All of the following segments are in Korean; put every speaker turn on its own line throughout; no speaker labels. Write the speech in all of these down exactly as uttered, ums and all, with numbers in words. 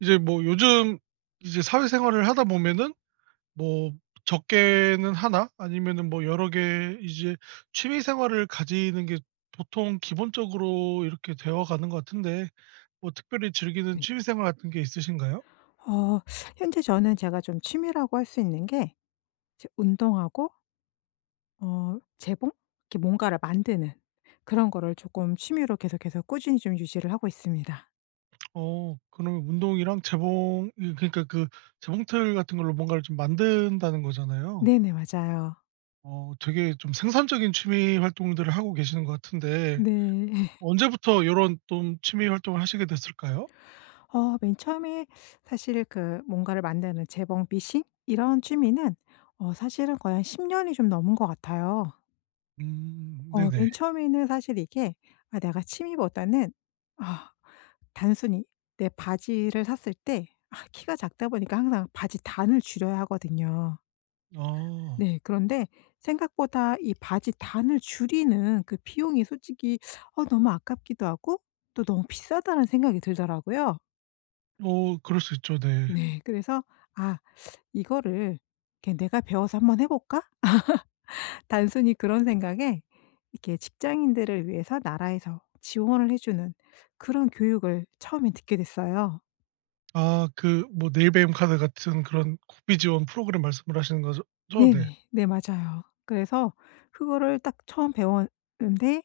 이제 뭐 요즘 이제 사회 생활을 하다 보면은 뭐 적게는 하나 아니면은 뭐 여러 개 이제 취미 생활을 가지는 게 보통 기본적으로 이렇게 되어가는 것 같은데 뭐 특별히 즐기는
네.
취미 생활 같은 게 있으신가요?
어. 현재 저는 제가 좀 취미라고 할 수 있는 게 저 운동하고 어, 재봉? 이렇게 뭔가를 만드는 그런 거를 조금 취미로 계속해서 꾸준히 좀 유지를 하고 있습니다.
어. 그러면 운동이랑 재봉 예, 그러니까 그 재봉틀 같은 걸로 뭔가를 좀 만든다는 거잖아요.
네네. 맞아요.
어 되게 좀 생산적인 취미 활동들을 하고 계시는 것 같은데
네.
언제부터 요런 좀 취미 활동을 하시게 됐을까요?
어. 맨 처음에 사실 그 뭔가를 만드는 재봉 미싱? 이런 취미는 어 사실은 거의 한 십 년이 좀 넘은 것 같아요.
음.
어
네네.
맨 처음에는 사실 이게 아 내가 취미보다는 아, 단순히 내 바지를 샀을 때 아 키가 작다 보니까 항상 바지 단을 줄여야 하거든요.
아.
네. 그런데 생각보다 이 바지 단을 줄이는 그 비용이 솔직히 어 너무 아깝기도 하고 또 '너무 비싸다.'라는 생각이 들더라고요.
어 그럴 수 있죠. 네.
네. 그래서 아 이거를 이렇게 내가 배워서 한번 해볼까? 단순히 그런 생각에 이렇게 직장인들을 위해서 나라에서 지원을 해주는 그런 교육을 처음에는 듣게 됐어요.
아 그 뭐 내일배움카드 같은 그런 국비 지원 프로그램 말씀을 하시는 거죠 죠? 네.
네네. 네 맞아요. 그래서 그거를 딱 처음 배웠는데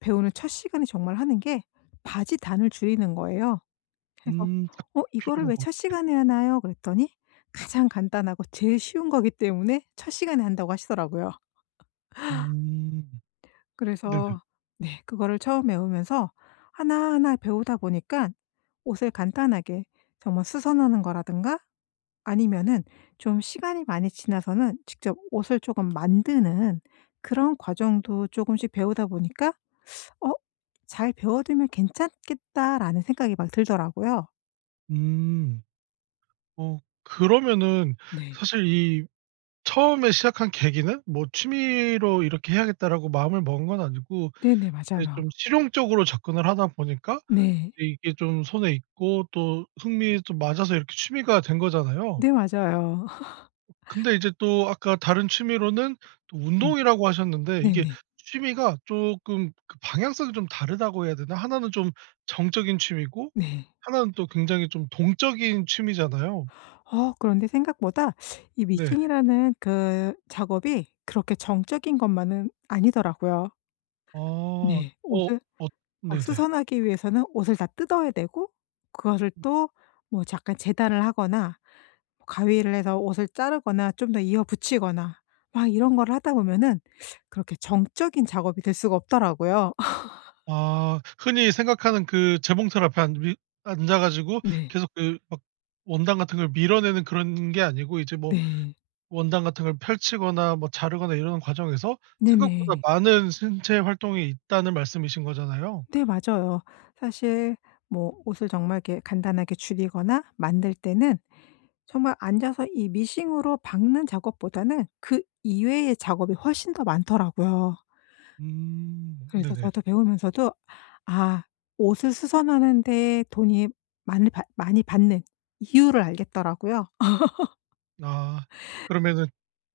배우는 첫 시간에 정말 하는 게 바지 단을 줄이는 거예요. 그래서
음. 딱
어 이거를
필요한
왜
건데.
첫 시간에 하나요? 그랬더니 가장 간단하고 제일 쉬운 거기 때문에 첫 시간에 한다고 하시더라고요.
음. 네네.
그래서 네. 그거를 처음 배우면서 하나하나 배우다 보니까 옷을 간단하게 정말 수선하는 거라든가 아니면은 좀 시간이 많이 지나서는 직접 옷을 쪼금 만드는 그런 과정도 쪼금씩 배우다 보니까 어 '잘 배워두면 괜찮겠다.'라는 생각이 막 들더라고요.
음. 어 그러면은
네.
사실 이 처음에 시작한 계기는 뭐 '취미로 이렇게 해야겠다.'라고 마음을 먹은 건 아니고
네네.
이제
맞아요.
좀 실용적으로 접근을 하다 보니까
네.
이게 좀 손에 익고 또 흥미도 맞아서 이렇게 취미가 된 거잖아요.
네 맞아요.
근데 이제 또 아까 다른 취미로는 또
음.
운동이라고 하셨는데 이게
네네.
취미가 쪼끔 그 방향성이 좀 다르다고 해야 되나? 하나 는 좀 정적인 취미고
네.
하나 는 또 굉장히 좀 동적인 취미잖아요.
어 그런데 생각보다 이
네.
미싱이라는 그 작업이 그렇게 정적인 것만은 아니더라고요.
아. 어.
네. 옷을
엇
막
네네.
수선하기 위해서는 옷을 다 뜯어야 되고 그것을 또 뭐 잠깐 재단을 하거나, 가위를 해서 옷을 자르거나 좀 더 이어 붙이거나 막 이런 거를 하다 보면은 그렇게 정적인 작업이 될 수가 없더라고요.
아 흔히 생각하는 그 재봉틀 앞에 앉아 위 앉아가지고
네.
계속 그 막 원단 같은 걸 밀어내는 그런 게 아니고 이제 뭐
네.
원단 같은 걸 펼치거나 뭐 자르거나 이러는 과정에서 생각보다
네네.
많은 신체 활동이 있다는 말씀이신 거잖아요.
네 맞아요. 사실 뭐 옷을 정말 이렇게 간단하게 줄이거나 만들 때는 정말 앉아서 이 미싱으로 박는 작업보다는 그 이외의 작업이 훨씬 더 많더라고요.
음
그래서
네네.
저도 배우면서도 아 옷을 수선하는 데 돈이 많이 받 많이 받는 이유를 알겠더라고요.
아. 그러면은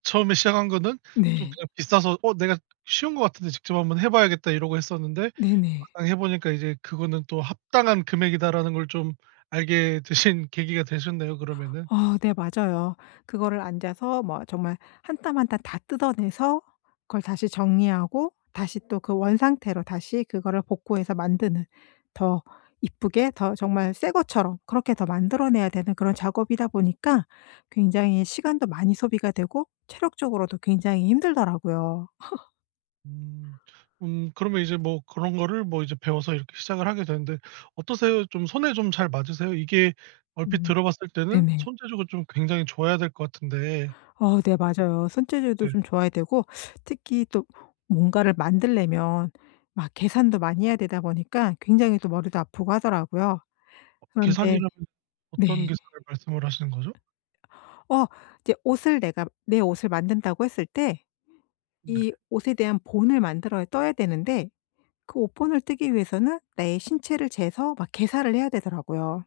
처음에 시작한 거는 좀
네.
그냥 비싸서 어 내가 '쉬운 것 같은데 직접 한번 해봐야겠다.' 이러고 했었는데
네네.
막상 해보니까 이제 그거는 또 '합당한 금액이다.'라는 걸 좀 알게 되신 계기가 되셨네요 그러면은.
어. 네 맞아요. 그거를 앉아서 뭐 정말 한 땀 한 땀 다 뜯어내서 그걸 다시 정리하고 다시 또 그 원상태로 다시 그거를 복구해서 만드는, 더 예쁘게 더 정말 새것처럼 그렇게 더 만들어 내야 되는 그런 작업이다 보니까 굉장히 시간도 많이 소비가 되고 체력적으로도 굉장히 힘들더라고요.
음. 음. 그러면 이제 뭐 그런 거를 뭐 이제 배워서 이렇게 시작을 하게 되는데, 어떠세요? 좀 손에 좀 잘 맞으세요? 이게 얼핏
음.
들어봤을 때는
네네.
손재주가 좀 굉장히 좋아야 될 것 같은데.
어. 네 맞아요. 손재주도
뭐 네.
좀 좋아야 되고 특히 또 뭔가를 만들려면 막 계산도 많이 해야 되다 보니까 굉장히 또 머리도 아프고 하더라고요. 그런데
계산이라면
네.
어떤 계산을 말씀을 하시는 거죠?
어. 이제 옷을 내가 내 옷을 만든다고 했을 때
네.
이 옷에 대한 본을 만들어야 떠야 되는데 그 옷 본을 뜨기 위해서는 내 신체를 재서 막 계살을 해야 되더라고요.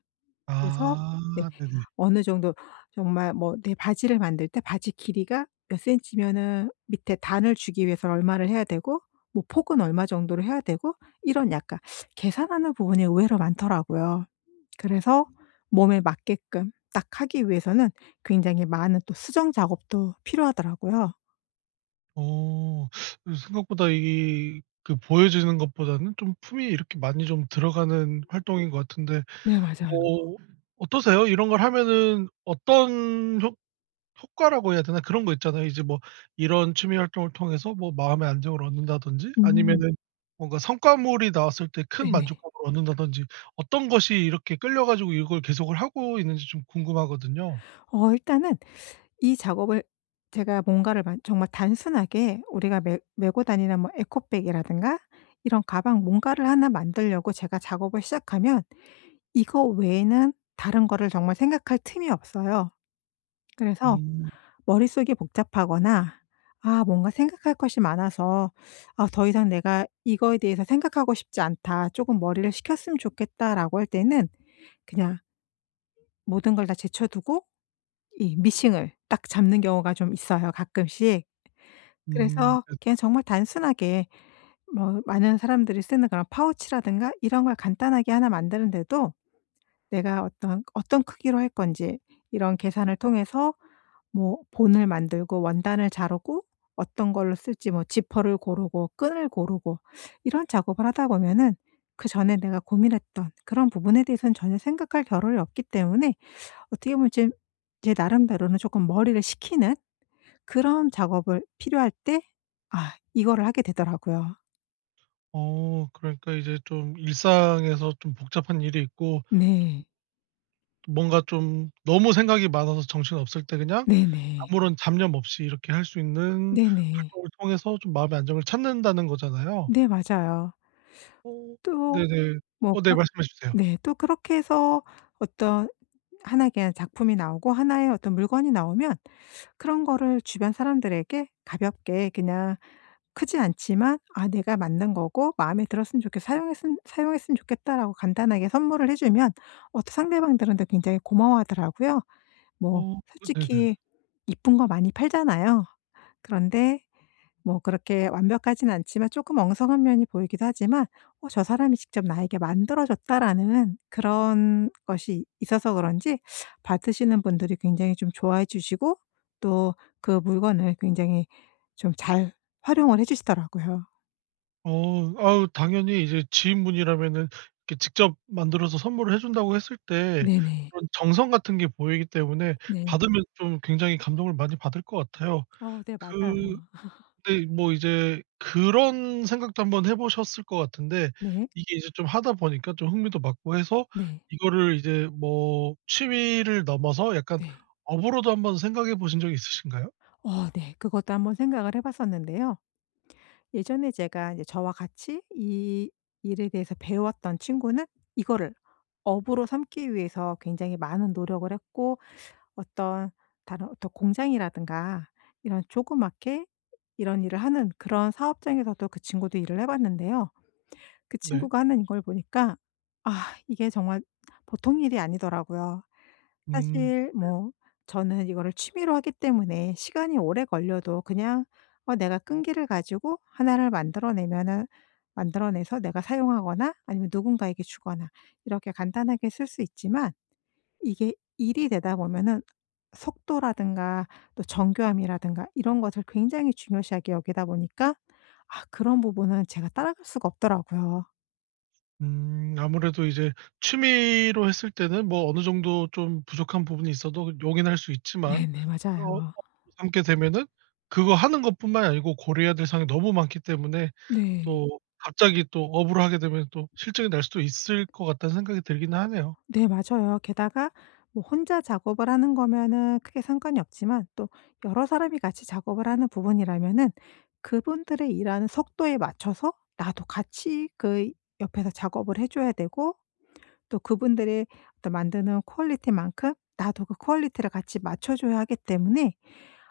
그래서 네.
아. 네네.
어느 정도 정말 뭐 내 바지를 만들 때 바지 길이가 몇 센치면은 밑에 단을 주기 위해서 얼마를 해야 되고 뭐 폭은 얼마 정도를 해야 되고 이런 약간 계산하는 부분이 의외로 많더라고요. 그래서 몸에 맞게끔 딱 하기 위해서는 굉장히 많은 또 수정 작업도 필요하더라고요.
어 이 생각보다 이게 보여지는 것보다는 좀 품이 이렇게 많이 좀 들어가는 활동인 것 같은데
네. 맞아요.
뭐 어떠세요? 이런 걸 하면은 어떤 효 효과라고 해야 되나? 그런 거 있잖아요. 이제 뭐 이런 취미 활동을 통해서 뭐 마음의 안정을 얻는다든지
음.
아니면은 뭔가 성과물이 나왔을 때 큰
네네.
만족감을 얻는다든지, 어떤 것이 이렇게 끌려 가지고 이걸 계속을 하고 있는지 좀 궁금하거든요.
어 일단은 이 작업을 제가 뭔가를 만 정말 단순하게 우리가 메 메고 다니는 뭐 에코백이라든가 이런 가방 뭔가를 하나 만들려고 제가 작업을 시작하면 이거 외에는 다른 거를 정말 생각할 틈이 없어요. 그래서
음.
머릿속이 복잡하거나 '아 뭔가 생각할 것이 많아서 아 더 이상 내가 이거에 대해서 생각하고 싶지 않다. 조금 머리를 식혔으면 좋겠다.'라고 할 때는 그냥 모든 걸 다 제쳐두고 이 미싱을 딱 잡는 경우가 좀 있어요, 가끔씩.
음
그래서
네.
그냥 정말 단순하게 뭐 많은 사람들이 쓰는 그런 파우치라든가 이런 걸 간단하게 하나 만드는 데도 내가 어떤 그 어떤 크기로 할 건지 이런 계산을 통해서 뭐 본을 만들고 원단을 자르고 어떤 걸로 쓸지 뭐 지퍼를 고르고 끈을 고르고 이런 작업을 하다 보면은 그 전에 내가 고민했던 그런 부분에 대해서는 전혀 생각할 겨를이 없기 때문에 어떻게 보면 제 제 나름대로는 조금 머리를 식히는 그런 작업을 필요할 때 아 이거를 하게 되더라고요.
어 그러니까 이제 좀 일상에서 좀 복잡한 일이 있고 좀
네.
뭔가 좀 너무 생각이 많아서 정신없을 때 그냥
네네.
아무런 잡념 없이 이렇게 할 수 있는
네네.
활동을 통해서 좀 마음의 안정을 찾는다는 거잖아요.
네, 맞아요.
어
또
네네. 어 네
뭐가
말씀해 주세요.
네 또 그렇게 해서 어떤 하나 의 그냥 작품이 나오고 하나 의 어떤 물건이 나오면 그런 거를 주변 사람들에게 가볍게 그냥 크지 않지만 "아 내가 만든 거고 마음에 들었으면 좋겠어. 사용했음 사용했으면 좋겠다."라고 간단하게 선물을 해 주면 어 상대방들한테 굉장히 고마워하더라고요. 뭐
어 네네.
솔직히 이쁜 거 많이 팔잖아요. 그런데 뭐 그렇게 완벽하진 않지만 쪼끔 엉성한 면이 보이기도 하지만 '어 저 사람이 직접 나에게 만들어줬다.'라는 그런 것이 있어서 그런지 받으시는 분들이 굉장히 좀 좋아해 주시고 또 그 물건을 굉장히 좀 잘 활용을 해 주시더라고요.
어 아우 당연히 이제 지인분이라면은 이렇게 직접 만들어서 선물을 해 준다고 했을 때
네네.
그런 정성 같은 게 보이기 때문에
네.
받으면 좀 굉장히 감동을 많이 받을 것 같아요.
어 네,
그
맞아요.
근데 뭐 이제 그런 생각도 한번 해 보셨을 것 같은데
네.
이게 이제 좀 하다 보니까 좀 흥미도 맞고 해서
네.
이거를 이제 뭐 취미를 넘어서 약간
네.
업으로도 한번 생각해 보신 적이 있으신가요?
어, 네. 그것도 한번 생각을 해 봤었는데요. 예전에 제가 이제 저와 같이 이 일에 대해서 배웠던 친구는 이거를 업으로 삼기 위해서 굉장히 많은 노력을 했고 어떤 다른 어떤 공장이라든가 이런 조그맣게 이런 일을 하는 그런 사업장에서도 그 친구도 일을 해 봤는데요. 그
네.
친구가 하는 이걸 보니까 아 이게 정말 보통 일이 아니더라고요.
음.
사실
네.
뭐 저는 이거를 취미로 하기 때문에 시간이 오래 걸려도 그냥 어 내가 끈기를 가지고 하나 를 만들어 내면은 만들어내서 내가 사용하거나 아니면 누군가에게 주거나 이렇게 간단하게 쓸 수 있지만 이게 일이 되다 보면은 속도라든가 또 정교함이라든가 이런 것을 굉장히 중요시하게 여기다 보니까 아 그런 부분은 제가 따라갈 수가 없더라고요.
음. 아무래도 이제 취미로 했을 때는 뭐 어느 정도 좀 부족한 부분이 있어도 용인할 수 있지만
네네. 맞아요.
[unintelligible] 삼게 되면은 그거 하는 것뿐만 아니고 고려해야 될 사항이 너무 많기 때문에
네.
또 갑자기 또 업으로 하게 되면 또 싫증날 수도 있을 것 같다는 생각이 들긴 하네요.
네. 맞아요. 게다가 뭐 혼자 작업을 하는 거면은 크게 상관이 없지만 또 여러 사람이 같이 작업을 하는 부분이라면은 그분들의 일하는 속도에 맞춰서 나도 같이 그 옆에서 작업을 해 줘야 되고 또 그분들이 어떤 만드는 퀄리티만큼 나도 그 퀄리티를 같이 맞춰 줘야 하기 때문에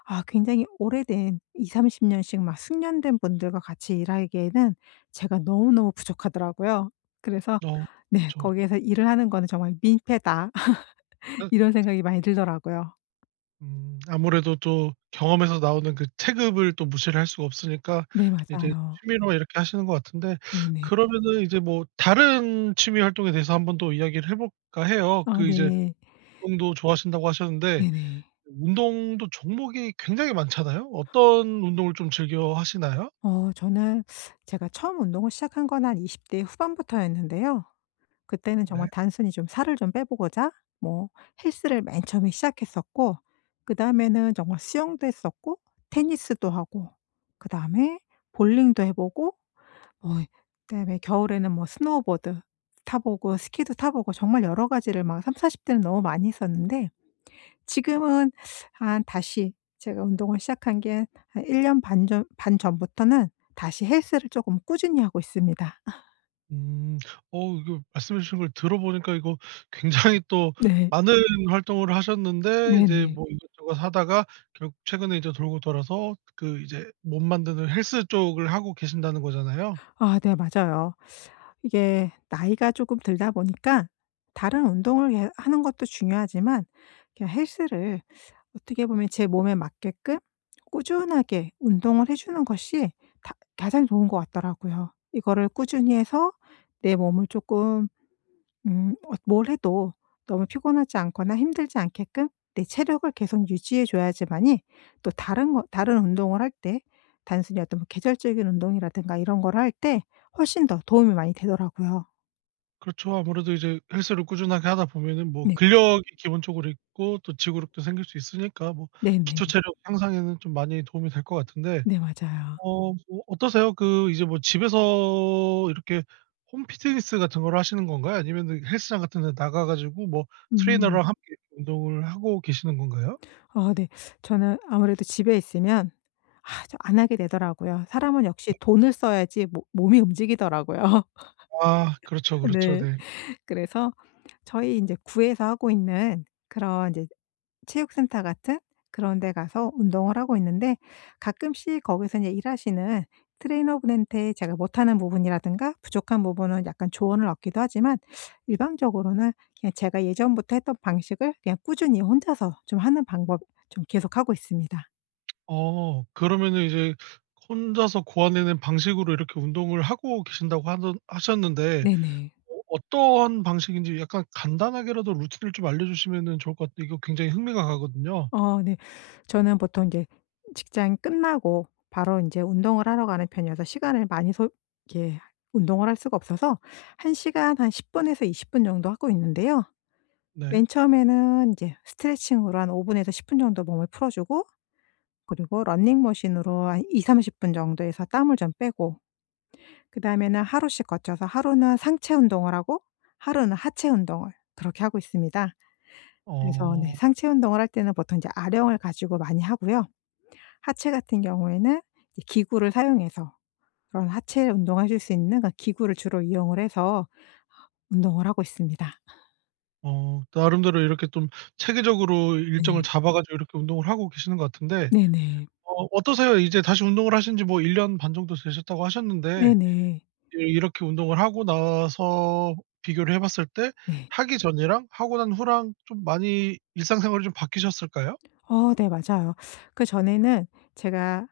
아 굉장히 오래된 이삼십 년씩 막 숙련된 분들과 같이 일하기에는 제가 너무너무 부족하더라고요. 그래서
어.
네.
그쵸. 그
'거기에서 일을 하는 거는 정말 민폐다.'
아
이런
그쵸.
생각이 많이 들더라고요.
음. 아무래도 또 경험에서 나오는 그 체급을 또 무시를 할 수가 없으니까
네.
이제
맞아요.
취미로 이렇게 하시는 것 같은데
네네.
그러면은 이제 뭐 다른 취미 활동에 대해서 한번 또 이야기를 해볼까 해요.
아
그 이제
네.
운동도 좋아하신다고 하셨는데
네네.
운동도 종목이 굉장히 많잖아요. 어떤 운동을 좀 즐겨 하시나요?
어 저는 제가 처음 운동을 시작한 건 한 이십 대 후반부터였는데요. 그때는 정말
네.
단순히 좀 살을 좀 빼 보고자 뭐 헬스를 맨 처음에 시작했었고 그다음에는 정말 수영도 했었고 테니스도 하고 그다음에 볼링도 해 보고 어 그다음에 겨울에는 뭐 스노보드 타 보고 스키도 타 보고 정말 여러 가지를 막 삼사십 대는 너무 많이 했었는데 지금은 한 다시 제가 운동을 시작한 게 한 한 일 년 반 전 반 전부터는 다시 헬스를 조금 꾸준히 하고 있습니다.
음. 어. 이거 말씀해 주신 걸 들어보니까 이거 굉장히 또
네.
많은 활동을 하셨는데 이제
네네.
뭐 이것저것 하다가 결국 최근에 이제 돌고 돌아서 그 이제 몸 만드는 헬스 쪽을 하고 계신다는 거잖아요?
아. 네. 맞아요. 이게 나이가 쪼끔 들다 보니까 다른 운동을 예 하는 것도 중요하지만 그 헬스를 어떻게 보면 제 몸에 맞게끔 꾸준하게 운동을 해 주는 것이 다 가장 좋은 것 같더라고요. 이거를 꾸준히 해서 내 몸을 쪼끔 음 어 뭘 해도 너무 피곤하지 않거나 힘들지 않게끔 내 체력을 계속 유지해 줘야지만이 또 다른 거 다른 운동을 할 때 단순히 어떤 계절적인 운동이라든가 이런 걸 할 때 훨씬 더 도움이 많이 되더라고요.
그렇죠. 아무래도 이제 헬스를 꾸준하게 하다 보면은 뭐
네.
근력이 기본적으로 있고 또 지구력도 생길 수 있으니까 뭐
네네.
기초 체력 향상에는 좀 많이 도움이 될 것 같은데.
네. 맞아요.
어 뭐 어떠세요? 그 이제 뭐 집에서 이렇게 홈 피트니스 같은 거를 하시는 건가요? 아니면은 헬스장 같은 데 나가 가지고 뭐
음.
트레이너랑 함께 운동을 하고 계시는 건가요?
아. 네. 저는 아무래도 집에 있으면 저 안 하게 되더라고요. 사람은 역시
네.
돈을 써야지 모 몸이 움직이더라고요.
아. 그렇죠, 그렇죠.
네.
네.
그래서 저희 인제 구에서 하고 있는 그런 인제 체육 센터 같은 그런 데 가서 운동을 하고 있는데 가끔씩 거기서 인제 일하시는 트레이너 분한테 제가 못하는 부분이라든가 부족한 부분은 약간 조언을 얻기도 하지만 일반적으로는 그냥 제가 예전부터 했던 방식을 그냥 꾸준히 혼자서 좀 하는 방법 좀 계속하고 있습니다.
어. 그러면은 이제 혼자서 고안해 낸 방식으로 이렇게 운동을 하고 계신다고 하는 하셨는데
네네.
어 어떠한 방식인지 약간 간단하게라도 루트를 좀 알려주시면은 좋을 것 같 이거 굉장히 흥미가 가거든요.
어 네. 저는 보통 인제 직장이 끝나고 바로 인제 운동을 하러 가는 편이어서 시간을 많이 소 이렇게 운동을 할 수가 없어서 한 시간 한 십 분에서 이십 분 정도 하고 있는데요.
네.
맨 처음에는 인제 스트레칭으로 한 오 분에서 십 분 정도 몸을 풀어주고 그리고 러닝머신으로 한 이삼십 분 정도 해서 땀을 좀 빼고 그다음에는 하루씩 거쳐서 하루는 상체 운동을 하고 하루는 하체 운동을 그렇게 하고 있습니다. 그래서 네
어.
상체 운동을 할 때는 보통 인제 아령을 가지고 많이 하고요. 하체 같은 경우에는 이제 기구를 사용해서 그런 하체 운동을 하실 수 있는 그런 기구를 주로 이용을 해서 어 운동을 하고 있습니다.
어. 나름대로 이렇게 좀 체계적으로 일정을
네.
잡아 가지고 이렇게 운동을 하고 계시는 것 같은데
네네.
어 어떠세요? 이제 다시 운동을 하신 지 뭐 일 년 반 정도 되셨다고 하셨는데
네네.
예, 이렇게 운동을 하고 나서 비교를 해 봤을 때
네.
하기 전이랑 하고 난 후랑 좀 많이 일상생활이 좀 바뀌셨을까요?
어 네. 맞아요. 그전에는 제가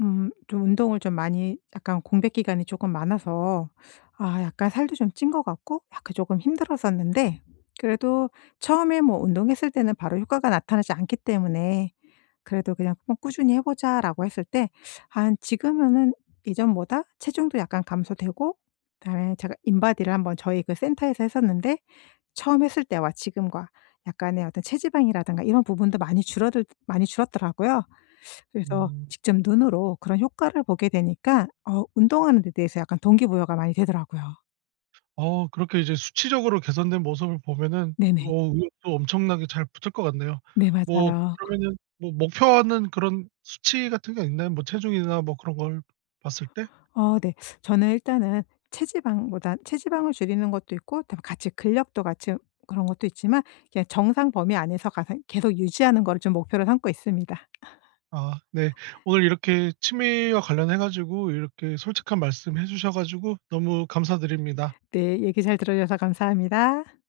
음 좀 운동을 좀 많이 약간 공백 기간이 조금 많아서 아 약간 살도 좀 찐 것 같고 약간 조금 힘들었었는데 그래도 처음에 뭐 운동했을 때는 바로 효과가 나타나지 않기 때문에 그래도 그냥 어 "꾸준히 해 보자."라고 했을 때 한 지금은 이전보다 체중도 약간 감소되고 그다음에 제가 인바디를 한번 저희 그 센터에서 했었는데 처음 했을 때와 지금과 약간의 어떤 체지방이라든가 이런 부분도 많이 줄어들 많이 줄었더라고요. 그래서
음.
직접 눈으로 그런 효과를 보게 되니까 어 운동하는 데 대해서 약간 동기부여가 많이 되더라고요.
어 그렇게 이제 수치적으로 개선된 모습을 보면은
네네.
어 의욕도 엄청나게 잘 붙을 것 같네요.
네.
뭐
맞아요.
그러면은 뭐 목표하는 그런 수치 같은 게 있나요? 뭐 체중이나 뭐 그런 걸 봤을 때?
어 네. 저는 일단은 체지방보다 체지방을 줄이는 것도 있고 그다음에 같이 근력도 같이 으 그런 것도 있지만 이렇게 정상 범위 안에서 가생 계속 유지하는 거를 좀 목표로 삼고 있습니다.
아. 네. 오늘 이렇게 취미와 관련해 가지고 이렇게 솔직한 말씀 해 주셔 가지고 너무 감사드립니다.
네. 얘기 잘 들어주셔서 감사합니다.